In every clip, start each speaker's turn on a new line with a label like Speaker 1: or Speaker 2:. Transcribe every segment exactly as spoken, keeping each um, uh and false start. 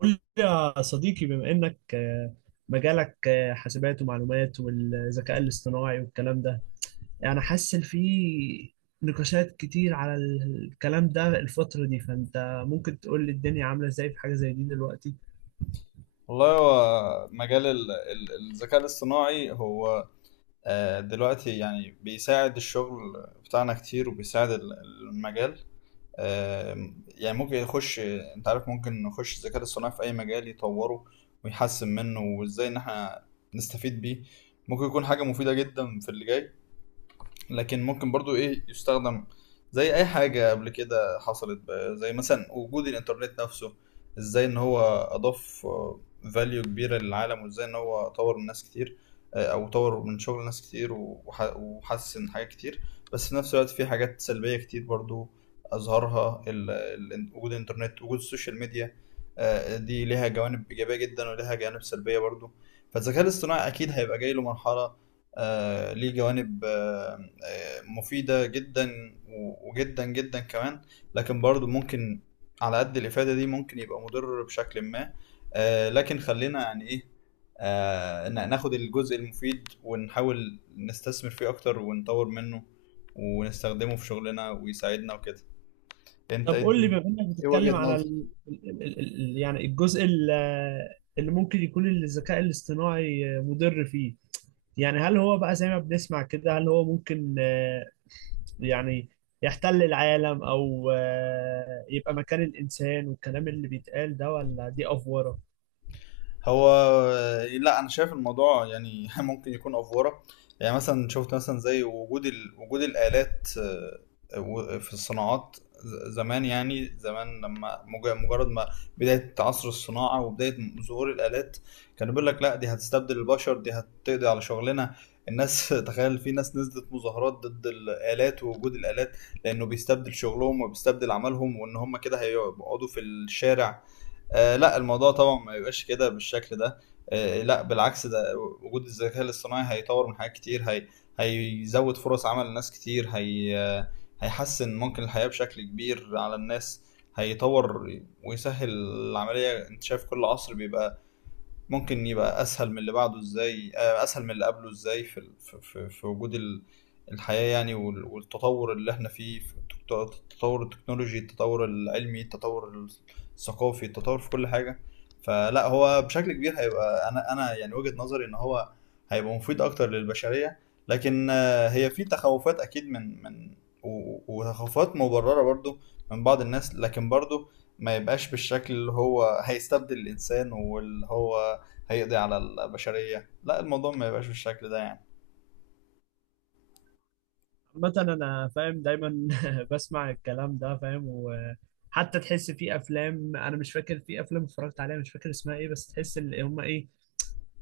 Speaker 1: قول لي يا صديقي بما انك آه، مجالك آه، حاسبات ومعلومات والذكاء الاصطناعي والكلام ده، يعني حاسس إن في نقاشات كتير على الكلام ده الفترة دي. فانت ممكن تقول لي الدنيا عاملة ازاي في حاجة زي دي دلوقتي؟
Speaker 2: والله هو مجال ال- ال- الذكاء الاصطناعي هو، آه، دلوقتي يعني بيساعد الشغل بتاعنا كتير، وبيساعد ال- المجال. آه، يعني ممكن يخش، انت عارف، ممكن نخش الذكاء الاصطناعي في اي مجال يطوره ويحسن منه، وازاي ان احنا نستفيد بيه. ممكن يكون حاجة مفيدة جدا في اللي جاي، لكن ممكن برضو ايه يستخدم زي اي حاجة قبل كده حصلت، بقى زي مثلا وجود الانترنت نفسه، ازاي ان هو اضاف فاليو كبيرة للعالم، وازاي ان هو طور من ناس كتير، آه، او طور من شغل ناس كتير، وح- وحسن حاجات كتير. بس في نفس الوقت في حاجات سلبية كتير برضو اظهرها ال- ال- وجود الانترنت، وجود السوشيال ميديا. آه، دي ليها جوانب ايجابية جدا وليها جوانب سلبية برضو. فالذكاء الاصطناعي اكيد هيبقى جاي له مرحلة، آه، ليه جوانب آه، آه، مفيدة جدا، و- وجدا جدا كمان. لكن برضو ممكن على قد الإفادة دي ممكن يبقى مضر بشكل ما. آه، لكن خلينا يعني إيه، آه، ن- ناخد الجزء المفيد، ونحاول نستثمر فيه أكتر ونطور منه ونستخدمه في شغلنا ويساعدنا وكده. أنت
Speaker 1: طب
Speaker 2: إيه
Speaker 1: قول لي،
Speaker 2: الدنيا؟
Speaker 1: بما انك
Speaker 2: إيه
Speaker 1: بتتكلم
Speaker 2: وجهة
Speaker 1: على
Speaker 2: نظرك؟
Speaker 1: ال... ال... ال... ال- يعني الجزء ال- آه، اللي ممكن يكون الذكاء الاصطناعي آه، مضر فيه. يعني هل هو بقى زي ما بنسمع كده، هل هو ممكن، آه، يعني، يحتل العالم او آه، يبقى مكان الانسان، والكلام اللي بيتقال ده ولا دي افوره؟
Speaker 2: هو لا، انا شايف الموضوع يعني ممكن يكون افوره. يعني مثلا شفت مثلا زي وجود ال... وجود الالات، آه، و- في الصناعات، ز- زمان، يعني زمان لما مج- مجرد ما بدايه عصر الصناعه وبدايه ظهور الالات، كانوا بيقول لك لا، دي هتستبدل البشر، دي هتقضي على شغلنا، الناس. تخيل في ناس نزلت مظاهرات ضد الالات ووجود الالات، لانه بيستبدل شغلهم وبيستبدل عملهم وان هم كده هيقعدوا في الشارع. آه لا، الموضوع طبعا ما يبقاش كده بالشكل ده. آه لا، بالعكس. ده وجود الذكاء الاصطناعي هيطور من حاجات كتير، هي هيزود فرص عمل لناس كتير، هي آه، هيحسن ممكن الحياة بشكل كبير على الناس، هيطور ويسهل العملية. انت شايف كل عصر بيبقى ممكن يبقى اسهل من اللي بعده، ازاي آه، اسهل من اللي قبله، ازاي في ال- في في في وجود ال- الحياة يعني، وال- والتطور اللي احنا فيه في التك- التطور التكنولوجي، التطور العلمي، التطور الثقافي، التطور في كل حاجة. فلا هو بشكل كبير هيبقى، انا انا يعني وجهة نظري ان هو هيبقى مفيد اكتر للبشرية. لكن آه، هي في تخوفات اكيد من من، و- و- وتخوفات مبررة برضو من بعض الناس، لكن برضو ما يبقاش بالشكل اللي هو هيستبدل الإنسان، واللي هو هيقضي على البشرية. لا، الموضوع ما يبقاش بالشكل ده يعني.
Speaker 1: عامه انا فاهم، دايما بسمع الكلام ده، فاهم. وحتى تحس في افلام، انا مش فاكر في افلام اتفرجت عليها مش فاكر اسمها ايه، بس تحس ان هم ايه،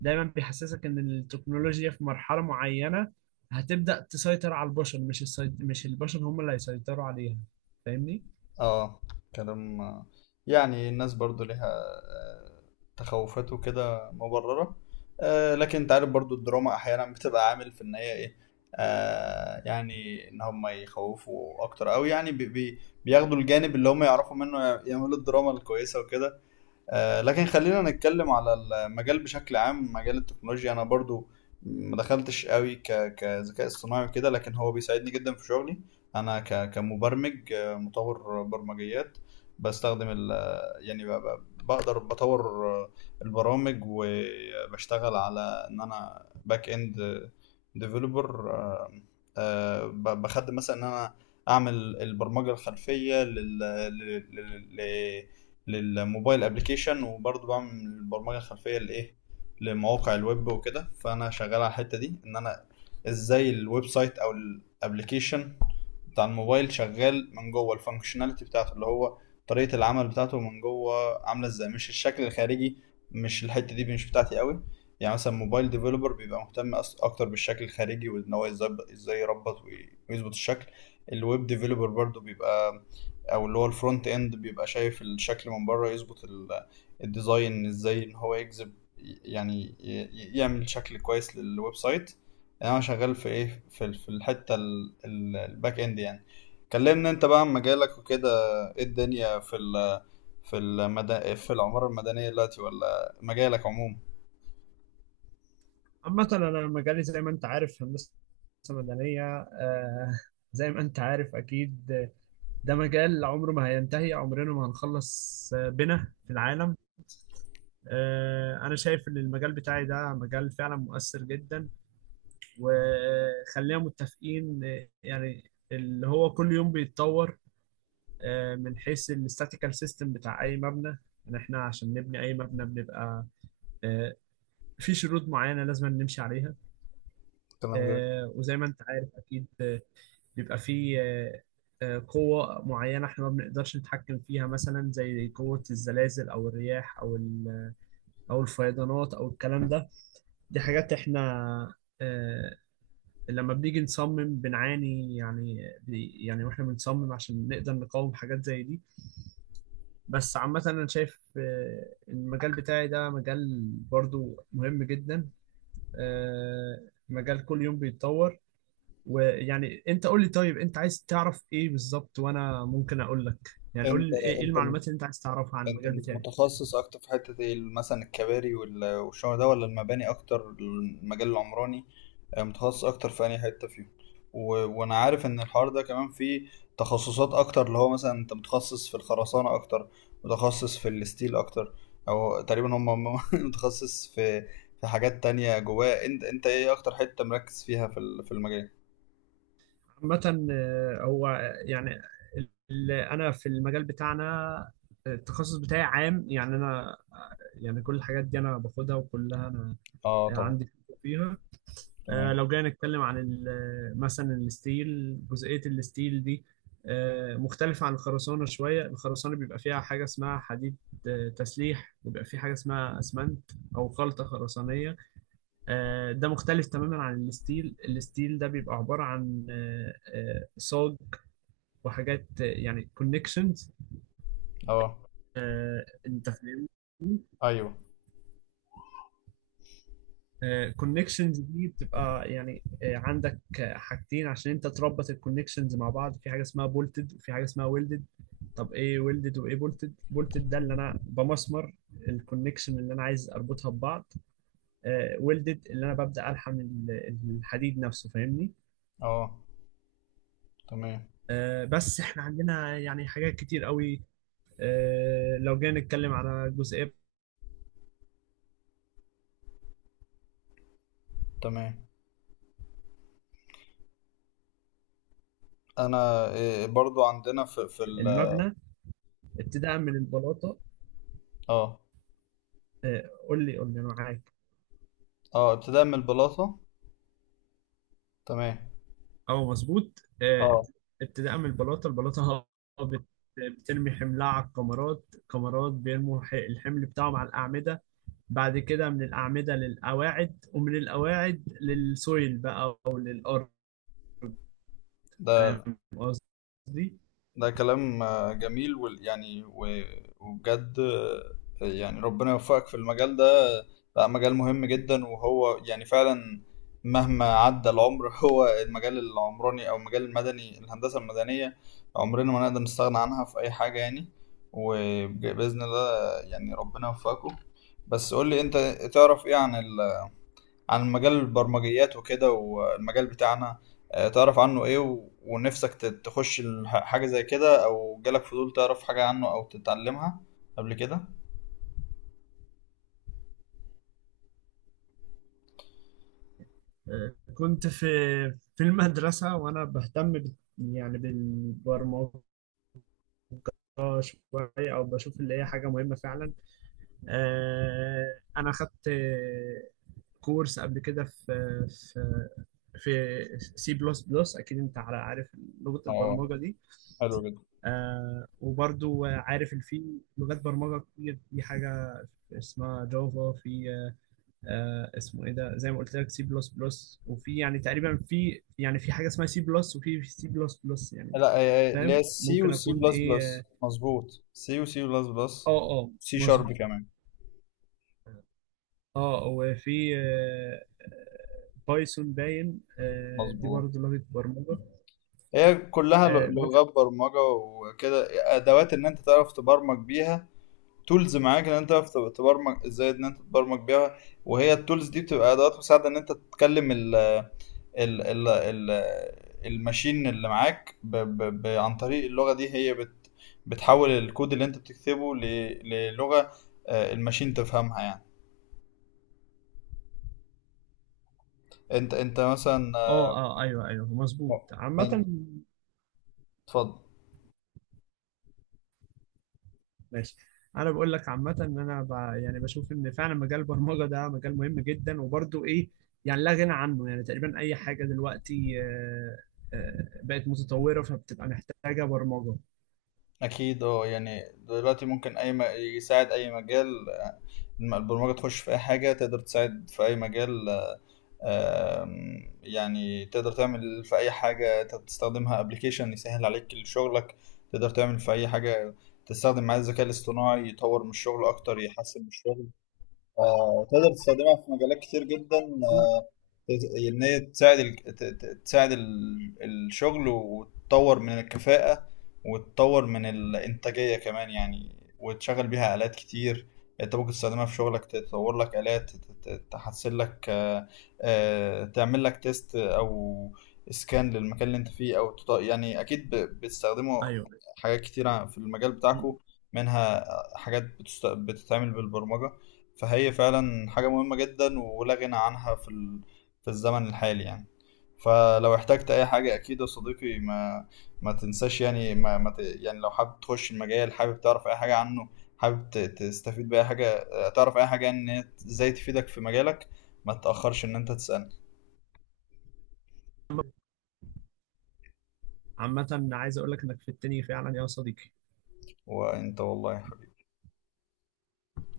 Speaker 1: دايما بيحسسك ان التكنولوجيا في مرحله معينه هتبدا تسيطر على البشر، مش السيط... مش البشر هم اللي هيسيطروا عليها. فاهمني؟
Speaker 2: اه، كلام. يعني الناس برضو ليها آه، تخوفات وكده مبررة. آه، لكن انت عارف برضو الدراما احيانا بتبقى عامل في ان هي ايه، آه، يعني ان هم يخوفوا اكتر، او يعني بي بي بياخدوا الجانب اللي هم يعرفوا منه يعملوا الدراما الكويسة وكده. آه، لكن خلينا نتكلم على المجال بشكل عام، مجال التكنولوجيا. انا برضو ما دخلتش قوي ك- كذكاء اصطناعي وكده، لكن هو بيساعدني جدا في شغلي. انا ك- كمبرمج، آه، مطور برمجيات. بستخدم ال، يعني ب- ب- بقدر بطور آه، البرامج، وبشتغل على ان انا باك اند ديفلوبر. بخدم مثلا ان انا اعمل البرمجه الخلفيه لل... لل... لل... للموبايل ابلكيشن، وبرضه بعمل برمجه خلفيه لايه، لمواقع الويب وكده. فانا شغال على الحته دي، ان انا ازاي الويب سايت او الابلكيشن بتاع الموبايل شغال من جوه، الفانكشناليتي بتاعته اللي هو طريقه العمل بتاعته من جوه عامله ازاي، مش الشكل الخارجي. مش الحته دي مش بتاعتي قوي. يعني مثلا موبايل ديفلوبر بيبقى مهتم أص- اكتر بالشكل الخارجي، وان هو ازاي ازاي يربط وي- ويظبط الشكل. الويب ديفلوبر برضو بيبقى، او اللي هو الفرونت اند، بيبقى شايف الشكل من بره، يظبط ال- الديزاين ازاي ان هو يجذب، يعني ي- ي- يعمل شكل كويس للويب سايت. انا شغال في ايه؟ في ال- في الحته ال- ال- الباك اند يعني. كلمنا انت بقى عن مجالك وكده. ايه الدنيا في ال في المدن، في العمارة المدنية دلوقتي، ولا مجالك عموما؟
Speaker 1: عامة أنا مجالي زي ما أنت عارف هندسة مدنية. آه زي ما أنت عارف أكيد، آه، ده مجال عمره ما هينتهي، عمرنا ما هنخلص آه، بنا في العالم. آه أنا شايف إن المجال بتاعي ده مجال فعلا مؤثر جدا، وخلينا متفقين، آه، يعني اللي هو كل يوم بيتطور آه من حيث الاستاتيكال سيستم بتاع أي مبنى. يعني إحنا عشان نبني أي مبنى بنبقى آه في شروط معينة لازم نمشي عليها.
Speaker 2: كلام جميل.
Speaker 1: آه وزي ما أنت عارف أكيد آه، بيبقى فيه آه، آه، قوة معينة احنا ما بنقدرش نتحكم فيها، مثلا زي قوة الزلازل أو الرياح أو ال- أو الفيضانات أو الكلام ده. دي حاجات احنا آه، لما بنيجي نصمم بنعاني، يعني بي- يعني واحنا بنصمم عشان نقدر نقاوم حاجات زي دي. بس عامة أنا شايف آه، المجال بتاعي ده مجال برضو مهم جدا، آه، مجال كل يوم بيتطور. ويعني انت قول لي، طيب انت عايز تعرف ايه بالظبط وانا ممكن اقول لك. يعني قول
Speaker 2: انت
Speaker 1: لي ايه، إيه
Speaker 2: انت
Speaker 1: المعلومات اللي انت عايز تعرفها عن
Speaker 2: انت
Speaker 1: المجال بتاعي.
Speaker 2: متخصص اكتر في حتة ايه؟ مثلا الكباري وال- والشغل ده، ولا المباني اكتر، المجال العمراني؟ آه، متخصص اكتر في اي حتة فيهم؟ و... وانا عارف ان الحوار ده كمان فيه تخصصات اكتر، اللي هو مثلا انت متخصص في الخرسانة اكتر، متخصص في الستيل اكتر، او تقريبا هم متخصص في في حاجات تانية جواه. انت انت ايه اكتر حتة مركز فيها في ال- في المجال؟
Speaker 1: عامة آه، هو، يعني اللي انا في المجال بتاعنا، آه، التخصص بتاعي عام. يعني انا آه، يعني كل الحاجات دي انا باخدها وكلها انا
Speaker 2: اه طبعا.
Speaker 1: عندي خبرة فيها. آه،
Speaker 2: تمام.
Speaker 1: لو جينا نتكلم عن ال- مثلا الستيل، جزئية الستيل دي آه، مختلفة عن الخرسانة شوية. الخرسانة بيبقى فيها حاجة اسمها حديد آه، تسليح، وبيبقى فيه حاجة اسمها أسمنت أو خلطة خرسانية. آه، ده مختلف تماما عن الستيل. الستيل ده بيبقى عبارة عن آه، آه، صاج، وحاجات آه، يعني كونكشنز.
Speaker 2: اه،
Speaker 1: أنت فاهم؟
Speaker 2: ايوه.
Speaker 1: كونكشنز دي بتبقى يعني آه، عندك آه، حاجتين عشان انت تربط الكونكشنز مع بعض، في حاجه اسمها بولتد وفي حاجه اسمها ويلدد. طب ايه ويلدد وايه بولتد؟ بولتد ده اللي انا بمسمر الكونكشن اللي انا عايز اربطها ببعض. ويلدد اللي انا ببدا الحم ال- الحديد نفسه. فاهمني؟
Speaker 2: اه. تمام.
Speaker 1: آه، بس احنا عندنا يعني حاجات كتير قوي. آه، لو جينا نتكلم على جزئيه
Speaker 2: تمام. انا إيه، برضو عندنا في في ال.
Speaker 1: المبنى، ابتداء من البلاطه،
Speaker 2: اه.
Speaker 1: آه، قول لي قول لي انا معاك.
Speaker 2: اه، ابتداء من البلاطه. تمام.
Speaker 1: اه مظبوط. آه،
Speaker 2: اه.
Speaker 1: ابتداء من البلاطه، البلاطه بت- بترمي حملها على الكمرات، الكمرات بيرموا ح- الحمل بتاعهم على الاعمده، بعد كده من الاعمده للقواعد ومن القواعد للسويل بقى او للارض.
Speaker 2: ده
Speaker 1: فاهم قصدي؟
Speaker 2: ده كلام آه، جميل، وال- يعني و- وبجد، آه، يعني ربنا يوفقك في المجال ده. بقى مجال مهم جدا، وهو يعني فعلا مهما عدى العمر هو المجال العمراني او المجال المدني، الهندسه المدنيه. عمرنا ما نقدر نستغنى عنها في اي حاجه يعني. وباذن الله يعني ربنا يوفقكم. بس قول لي انت، تعرف ايه عن عن مجال البرمجيات وكده، والمجال بتاعنا؟ آه، تعرف عنه ايه؟ و- ونفسك ت- تخش الح- حاجة زي كده؟ او جالك فضول تعرف حاجة عنه او تتعلمها قبل كده؟
Speaker 1: آه، كنت في في المدرسه وانا بهتم بال- يعني بالبرمجه شويه، او بشوف اللي هي حاجه مهمه فعلا. آه، انا خدت آه، كورس قبل كده في في في سي بلس بلس، اكيد انت على عارف لغه
Speaker 2: اه،
Speaker 1: البرمجه دي.
Speaker 2: حلو جدا.
Speaker 1: آه وبرضو عارف ان في لغات برمجه كتير، في حاجه اسمها جافا، في آه اسمه ايه ده، زي ما قلت لك سي بلس بلس، وفي يعني تقريبا، في يعني في حاجه اسمها سي بلس وفي سي بلس بلس يعني.
Speaker 2: لا، آه، آه، اللي
Speaker 1: فاهم
Speaker 2: هي سي
Speaker 1: ممكن
Speaker 2: وسي
Speaker 1: اكون
Speaker 2: بلس بلس،
Speaker 1: ايه.
Speaker 2: مظبوط، سي وسي بلس بلس.
Speaker 1: اه اه
Speaker 2: سي
Speaker 1: مظبوط.
Speaker 2: شارب كمان.
Speaker 1: اه وفي آه بايثون، باين، آه دي
Speaker 2: مظبوط.
Speaker 1: برضه لغه برمجه
Speaker 2: هي كلها
Speaker 1: آه
Speaker 2: ل-
Speaker 1: بس.
Speaker 2: لغات برمجة وكده، أدوات إن أنت تعرف تبرمج بيها، تولز معاك ان انت تعرف تبرمج ازاي ان انت تبرمج بيها. وهي التولز دي بتبقى ادوات مساعده ان انت تتكلم ال ال ال ال الماشين اللي معاك ب ب ب عن طريق اللغه دي. هي بت بتحول الكود اللي انت بتكتبه ل- للغه آه، الماشين تفهمها يعني. انت، انت مثلا آه،
Speaker 1: اه اه، ايوه ايوه مظبوط.
Speaker 2: م-
Speaker 1: عامه،
Speaker 2: اتفضل.
Speaker 1: ماشي. انا بقول لك عامه ان انا ب... يعني بشوف ان فعلا مجال البرمجه ده مجال مهم جدا، وبرضه ايه، يعني لا غنى عنه. يعني تقريبا اي حاجه دلوقتي آه، آه، بقت متطوره، فبتبقى محتاجه برمجه.
Speaker 2: اكيد، اه. يعني دلوقتي ممكن اي م... يساعد اي مجال، آه، البرمجه تخش في اي حاجه، تقدر تساعد في اي مجال. آم، يعني تقدر تعمل في اي حاجه انت بتستخدمها، ابلكيشن يسهل عليك شغلك. تقدر تعمل في اي حاجه تستخدم معاه الذكاء الاصطناعي، يطور من الشغل اكتر، يحسن من الشغل. آه، تقدر تستخدمها في مجالات كتير جدا، ان هي تساعد ال... ت- ت- تساعد ال... الشغل، وتطور من الكفاءة، وتطور من الإنتاجية كمان يعني، وتشغل بيها آلات كتير. انت ممكن تستخدمها في شغلك، تطور لك آلات، ت- ت- تحسن لك آه، آه، تعمل لك تيست او سكان للمكان اللي انت فيه، او تط... يعني اكيد ب... بتستخدموا
Speaker 1: ايوه،
Speaker 2: حاجات كتيرة في المجال بتاعكم، منها حاجات بتست... بتتعمل بالبرمجة. فهي فعلا حاجة مهمة جدا ولا غنى عنها في ال... في الزمن الحالي يعني. فلو احتجت اي حاجة، اكيد يا صديقي، ما ما تنساش، يعني ما, ما ت... يعني لو حابب تخش المجال، حابب تعرف اي حاجة عنه، حابب ت- تستفيد باي حاجة، آه، تعرف اي حاجة، يعني ان هي ازاي تفيدك في مجالك. ما تتأخرش ان انت تسألني.
Speaker 1: عامه عايز اقول لك انك في التاني فعلا يا صديقي.
Speaker 2: وانت والله يا حبيبي.